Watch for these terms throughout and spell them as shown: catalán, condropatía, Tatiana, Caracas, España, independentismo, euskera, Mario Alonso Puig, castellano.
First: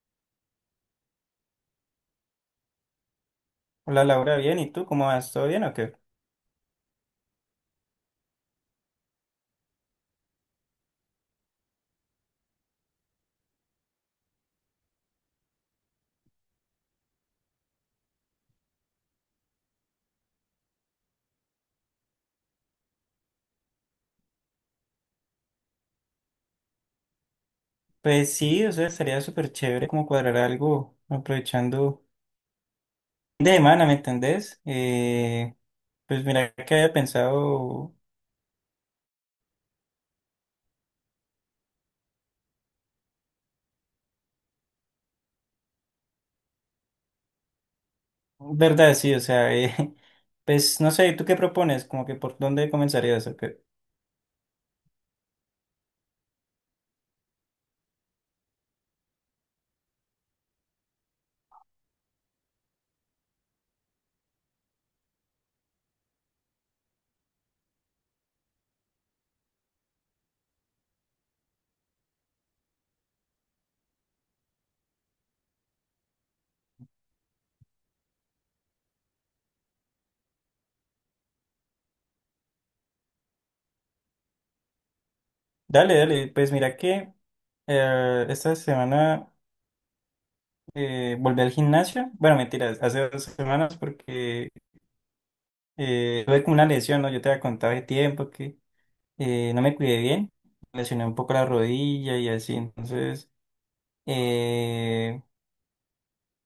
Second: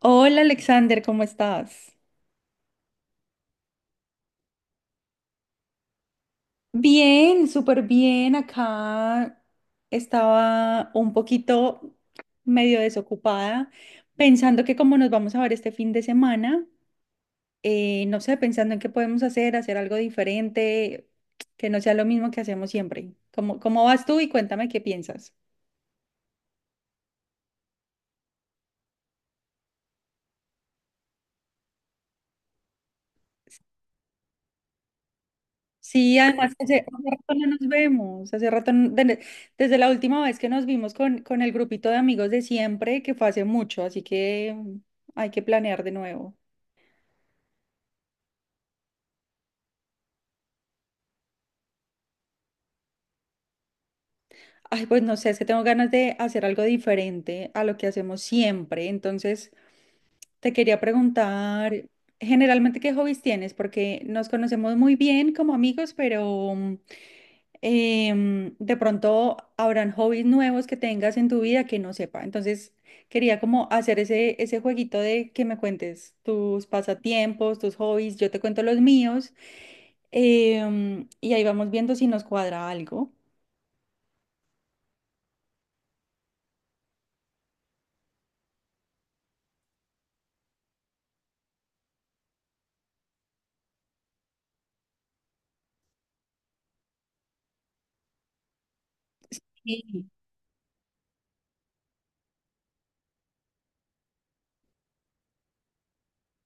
Hola Alexander, ¿cómo estás? Hola Laura, bien, ¿y tú cómo vas? ¿Todo bien o qué? Bien, súper bien. Acá estaba un poquito medio desocupada, pensando que como nos vamos a ver este fin de semana, no sé, pensando en qué podemos hacer, hacer algo diferente, que no sea lo mismo que hacemos siempre. ¿Cómo vas tú y cuéntame qué piensas? Pues sí, o sea, sería súper chévere como cuadrar algo aprovechando de semana, ¿me entendés? Sí, Pues mira además que hace, que había hace rato no nos pensado, vemos, hace rato, desde la última vez que nos vimos con el grupito de amigos de siempre, que fue hace mucho, así que hay que planear de nuevo. verdad, sí, o sea, pues no sé, ¿tú qué propones? ¿Como que por dónde comenzarías o qué? Ay, pues no sé, es que tengo ganas de hacer algo diferente a lo que hacemos siempre, entonces te quería preguntar, generalmente, ¿qué hobbies tienes? Porque nos conocemos muy bien como amigos, pero... mm, em, de pronto habrán hobbies nuevos que tengas en tu vida que no sepa. Entonces, quería como hacer ese jueguito de que me cuentes tus pasatiempos, tus hobbies, yo te cuento los míos, y ahí vamos viendo si nos cuadra algo. Dale, dale, pues mira que esta semana volví al gimnasio. Bueno, mentira, hace 2 semanas, porque tuve como una lesión, ¿no? Yo te había contado de tiempo que no me cuidé Sí, bien, lesioné un poco la rodilla y así. Entonces, eh,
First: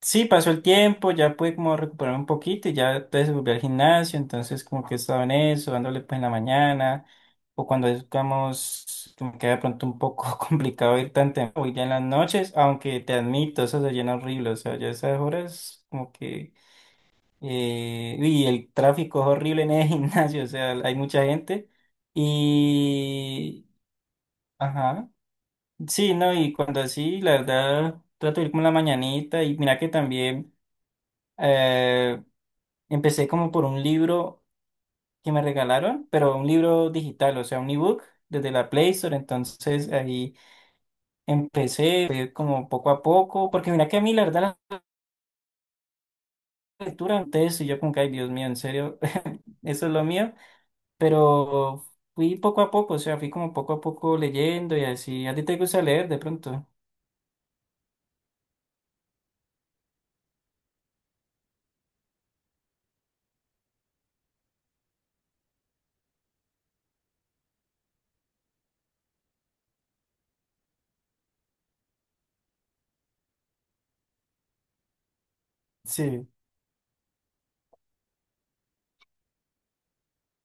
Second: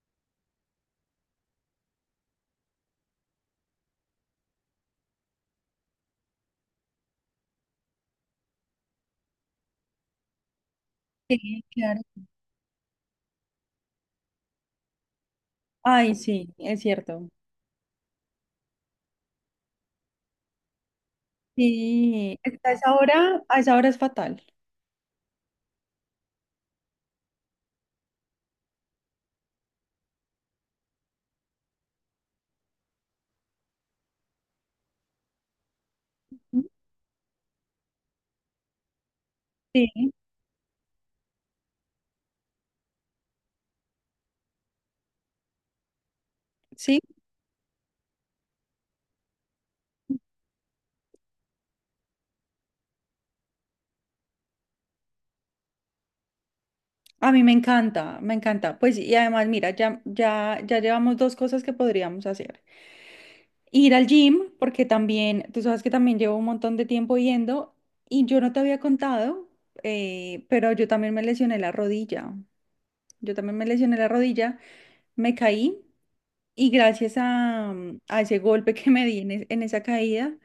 sí, pasó el tiempo, ya pude como recuperarme un poquito y ya entonces volví al gimnasio. Entonces, como que estaba en eso, dándole pues en la mañana, o cuando es, digamos, como que de pronto un poco complicado ir tan sí, temprano, voy ya en claro. las noches, aunque te admito, eso se llena horrible, o sea, ya esas horas como Ay, sí, que, es cierto. Y el tráfico es horrible en el gimnasio, o sea, hay mucha gente Sí, es que a y... esa hora es fatal. Ajá. Sí, no, y cuando así, la verdad, trato de ir como en la mañanita. Y mira que también eh, empecé como por un libro que me regalaron, pero un libro digital, o sea, un ebook desde la Play Store. Entonces Sí, ahí empecé fue como poco a poco, porque mira que a mí la verdad la sí. lectura, ustedes y yo como que, ay Dios mío, en serio, eso es lo mío, pero fui poco a poco, o sea, fui como poco a poco leyendo y así. ¿A ti te gusta leer de pronto? A mí me encanta, me encanta. Pues y además, mira, ya, ya, ya llevamos dos cosas que podríamos hacer. Ir al gym, porque también, tú sabes que también llevo un montón de tiempo yendo y yo no te había contado, pero yo también me lesioné la rodilla. Yo también me lesioné la rodilla, me caí Sí. y gracias a, a ese golpe que me di en, en esa caída,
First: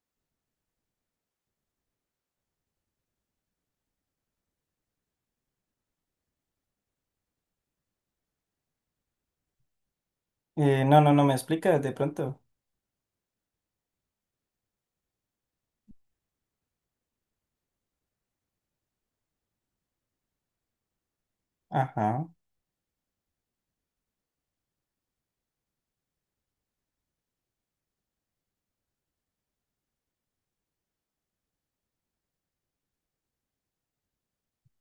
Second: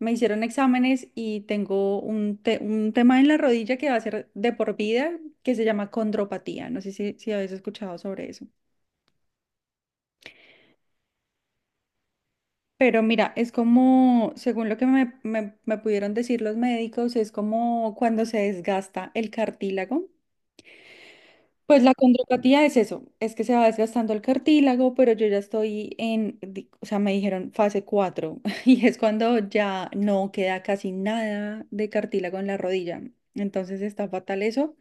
me hicieron exámenes y tengo un tema en la rodilla que va a ser de por vida, que se llama condropatía. No sé si, si habéis escuchado sobre eso. No, no, no me explicas de pronto. Pero mira, es como, según lo que me pudieron decir los médicos, es como cuando se desgasta el cartílago. Pues la Ajá. condropatía es eso, es que se va desgastando el cartílago, pero yo ya estoy en, o sea, me dijeron fase 4 y es cuando ya no queda casi nada de cartílago en la rodilla. Entonces está fatal eso,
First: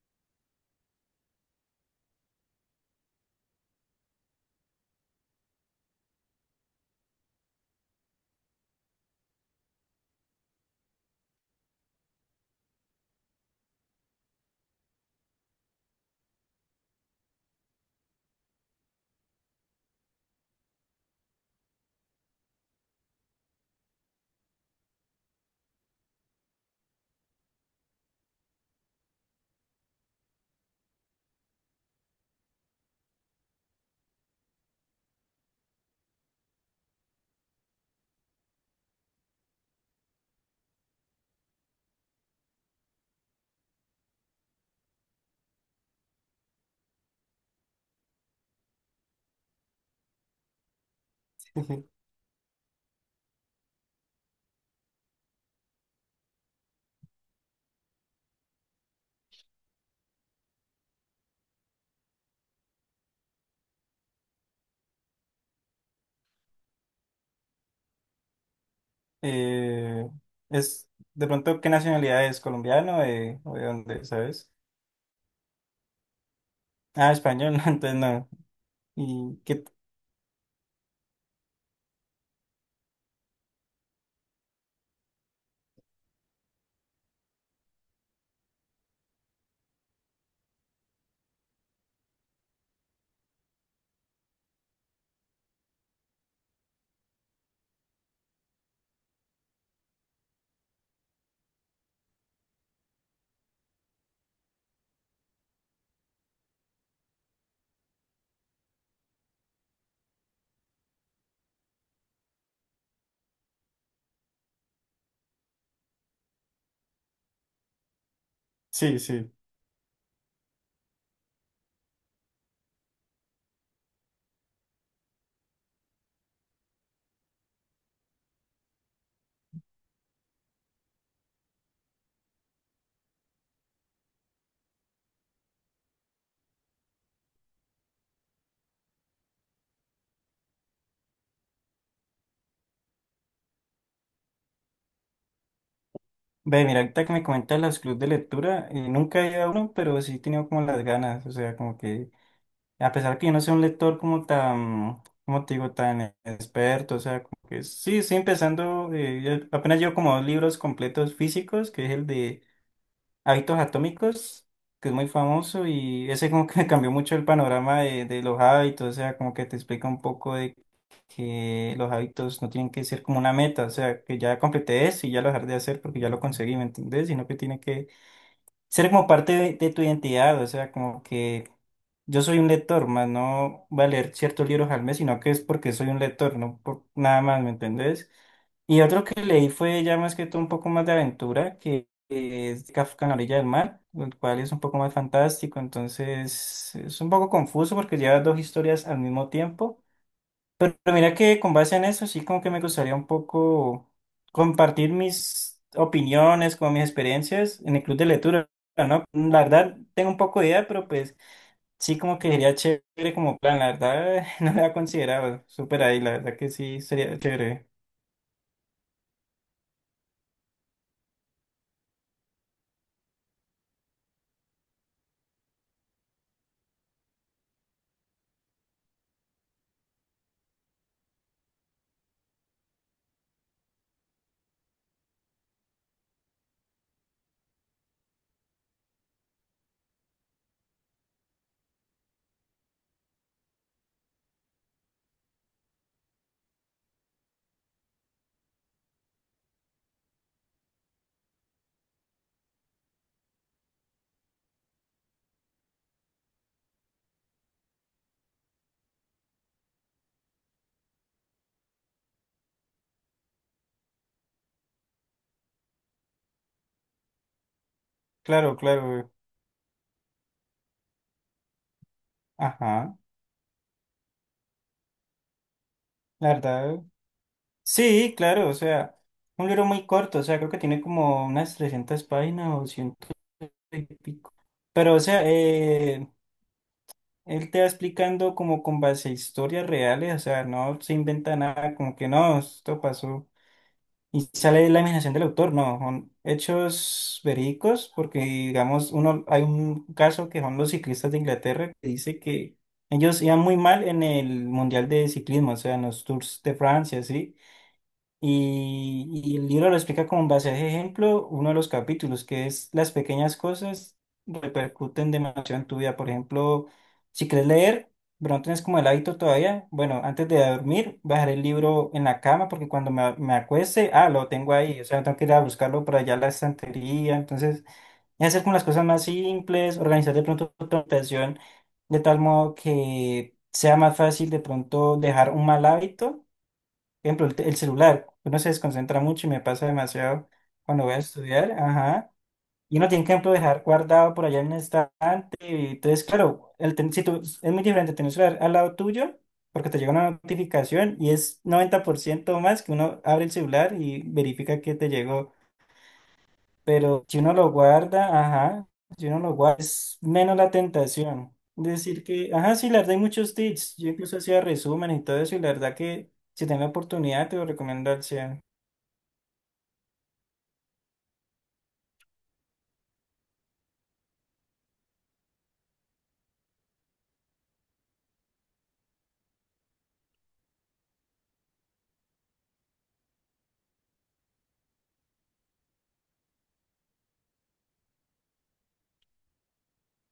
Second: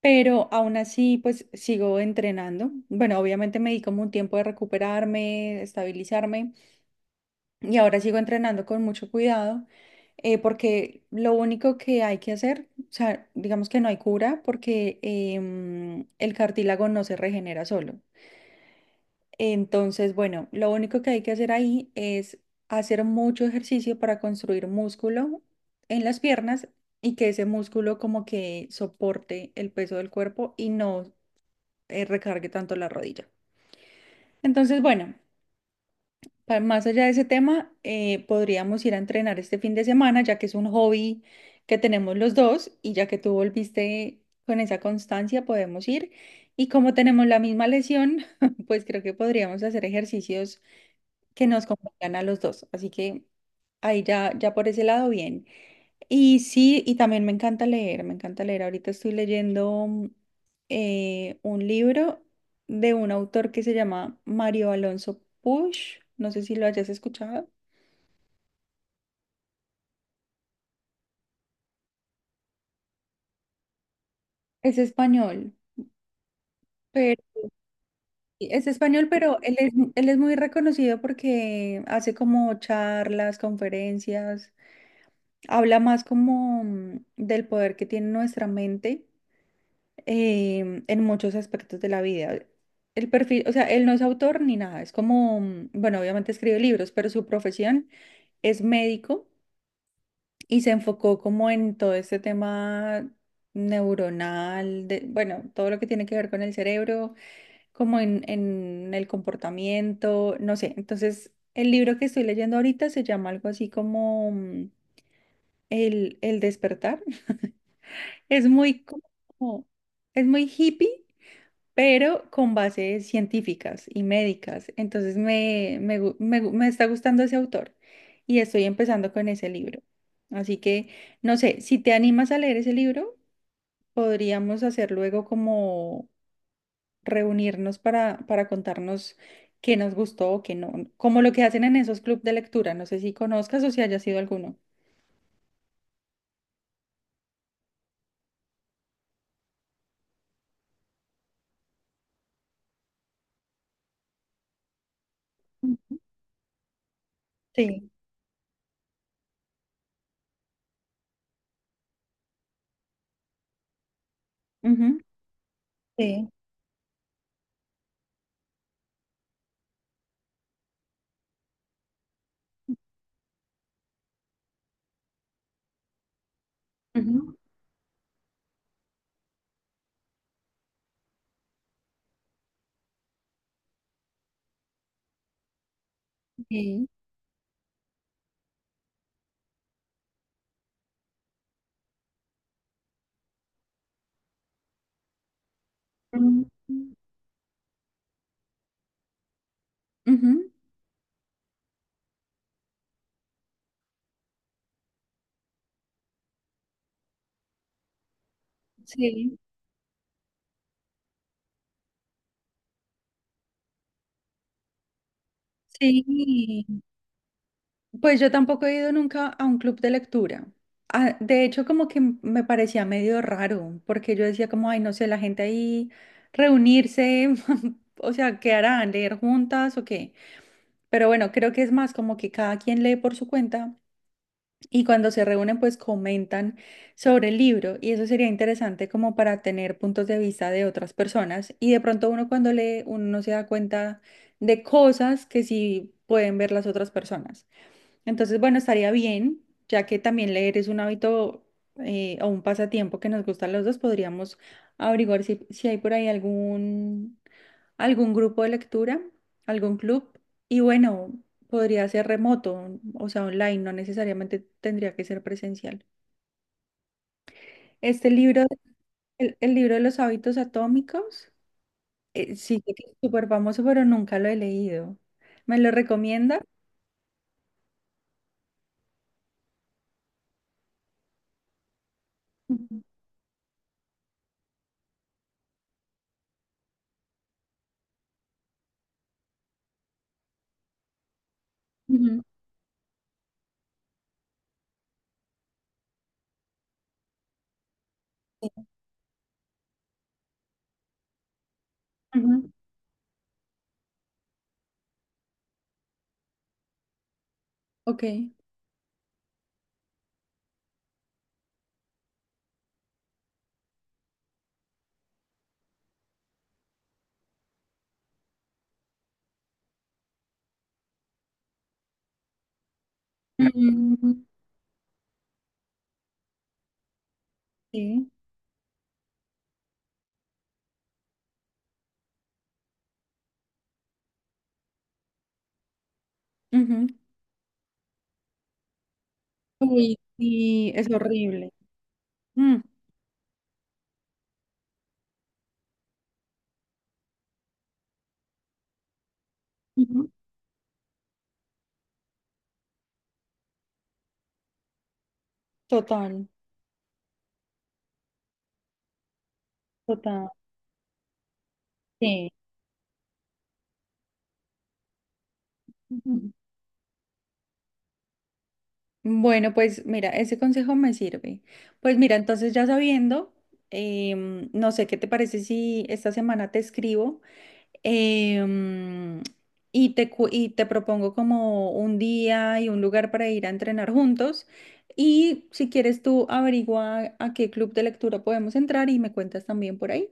pero aún así pues sigo entrenando. Bueno, obviamente me di como un tiempo de recuperarme, estabilizarme y ahora sigo entrenando con mucho cuidado, porque lo único que hay que hacer, o sea, digamos que no hay cura porque el cartílago no se regenera solo. Entonces, bueno, lo único que hay que hacer ahí es hacer mucho ejercicio para construir músculo en las piernas y que ese músculo como que soporte el peso del cuerpo y no recargue tanto la rodilla. Entonces, bueno. Más allá de ese tema, podríamos ir a entrenar este fin de semana, ya que es un hobby que tenemos los dos y ya que tú volviste con esa constancia, podemos ir. Y como tenemos la misma lesión, pues creo que podríamos hacer ejercicios que nos Ujú. convengan a los dos. Así que ahí ya, ya por ese lado, bien. Y sí, y también me encanta leer, me encanta leer. Ahorita estoy leyendo un libro de un autor que se llama Mario Alonso Puig. No sé si lo hayas escuchado. Eh, es de pronto qué nacionalidad es, ¿colombiano o de dónde, sabes? Es español, Ah, pero español, no, entonces no. sí, es español, Y pero qué, él es muy reconocido porque hace como charlas, conferencias, habla más como del poder que tiene nuestra mente en muchos aspectos de la vida. El perfil, o sea, él no es autor ni nada, es como, bueno, obviamente escribe libros, pero su profesión es médico y se enfocó como en todo este tema neuronal, de, bueno, todo lo que tiene que ver con el cerebro, como en el comportamiento, no sé. Entonces, el libro que estoy leyendo ahorita se llama algo así como el despertar. Es muy sí, sí. como, es muy hippie pero con bases científicas y médicas. Entonces me está gustando ese autor y estoy empezando con ese libro. Así que, no sé, si te animas a leer ese libro, podríamos hacer luego como reunirnos para contarnos qué nos gustó o qué no, como lo que hacen en esos clubes de lectura. No sé si conozcas o si hayas sido alguno. Ve, mira, ahorita que me comentas los clubes de lectura, nunca he ido a uno, pero sí he tenido como las ganas. O sea, como que, a pesar que yo no soy un lector como tan, como te digo, Mm. tan experto, o sea, como que Sí. sí, sí empezando, ya- apenas llevo como dos libros completos físicos, que es el de Hábitos Atómicos, que es Ujú. muy famoso, y Sí. ese como que me cambió mucho el panorama de los hábitos. O sea, como que te explica un poco de que los hábitos no tienen que ser como una meta, o sea, que ya completé eso y ya lo dejar de hacer porque ya lo conseguí, ¿me entendés? Sino que Ujú. tiene que ser como parte de tu identidad. O sea, como que yo soy un lector, más no voy a leer ciertos libros al mes, sino que es porque soy un lector, no por Sí. nada más, ¿me entendés? Y otro que leí fue ya más que todo un poco más de aventura, que es Kafka en la orilla del mar, el cual es un poco más fantástico, Ujú. entonces es un poco confuso porque lleva dos historias al mismo tiempo. Ujú. Pero mira que con base en eso sí como que me gustaría un poco compartir mis opiniones, como mis experiencias en el club de lectura, ¿no? Sí. La verdad tengo un poco de idea, pero pues sí, como que sería chévere como plan. La verdad no lo había considerado, súper ahí, la verdad que Sí. sí sería chévere. Pues yo tampoco he ido nunca a un club de lectura. Ah, de hecho, como que me parecía medio raro, porque yo decía como, ay, no sé, la gente ahí reunirse, o sea, ¿qué harán? ¿Leer juntas o qué? Pero bueno, creo que es más como que cada quien lee por su cuenta y cuando se reúnen, pues comentan sobre el libro y eso sería interesante como para tener puntos de vista de otras personas y de pronto uno cuando lee, uno no se da cuenta de cosas que sí pueden ver las otras personas. Entonces, bueno, estaría bien, ya que también leer es un hábito o un pasatiempo que nos gusta a los dos, podríamos averiguar si, si hay por ahí algún, algún grupo de lectura, algún club. Y bueno, podría ser remoto, o sea, online, no necesariamente tendría que ser presencial. Este libro, Claro, claro. El libro de los hábitos atómicos, sí que es Ajá, súper famoso, pero nunca lo he leído. ¿Me lo la recomienda? verdad. Sí, claro, o sea, un libro muy corto, o sea, creo que tiene como unas 300 páginas o Ujú, ciento y pico. Pero, o sea, él te va explicando como con base a historias reales, o sea, no se inventa nada, como que ujú, no, esto pasó. Y sale la imaginación del autor, no, son hechos verídicos. Porque digamos, uno, hay un caso que son los ciclistas de Inglaterra, que dice ujú, que ellos iban muy mal en el Mundial de Ciclismo, o sea, en los Tours de Francia, ¿sí? ok. Y el libro lo explica con base a ese ejemplo, uno de los capítulos, que es las pequeñas cosas repercuten demasiado en tu vida. Por ejemplo, si quieres leer, pero no tienes como el hábito todavía, bueno, antes de dormir, bajar el libro en la cama, porque cuando me acueste, ah, Mm, lo tengo ahí, o sea, no tengo que ir a buscarlo por allá a la estantería. Entonces, sí. es hacer como las cosas más simples, organizar de pronto tu habitación de tal modo que sea más fácil de pronto dejar un mal hábito. Ujú. Ejemplo, el, te- el celular, uno se desconcentra mucho y me pasa Uy, demasiado sí, cuando es voy a horrible. estudiar, ajá, Mm. y uno tiene que, por ejemplo, dejar guardado por allá en el estante. Y entonces, claro, el ten- si tú- es muy diferente tener el celular al lado tuyo, porque te llega Ujú. una notificación y es 90% más que uno abre el celular y verifica que te llegó. Total, Pero si uno lo guarda, ajá, si uno lo guarda, es total. menos la tentación. Decir Sí. que, ajá, sí, la verdad hay muchos tips. Yo incluso hacía resumen y todo eso, y la verdad que Ujú. si tengo oportunidad te lo recomiendo al 100. Bueno, pues mira, ese consejo me sirve. Pues mira, entonces ya sabiendo, no sé qué te parece si esta semana te escribo em, y te, y te propongo como un día y un lugar para ir a entrenar juntos. Y si quieres tú averigua a qué club de lectura podemos entrar y me cuentas también por ahí.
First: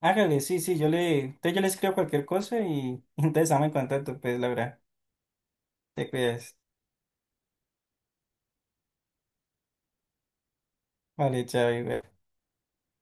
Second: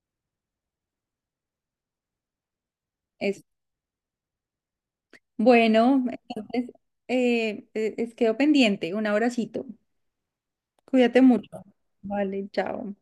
Hágale, sí, sí, yo le, entonces yo le escribo cualquier cosa y entonces estamos en contacto. Pues, Laura, Bueno, te cuidas. entonces es quedo pendiente. Un abracito. Cuídate Vale, mucho. chao. Y- Vale, chao.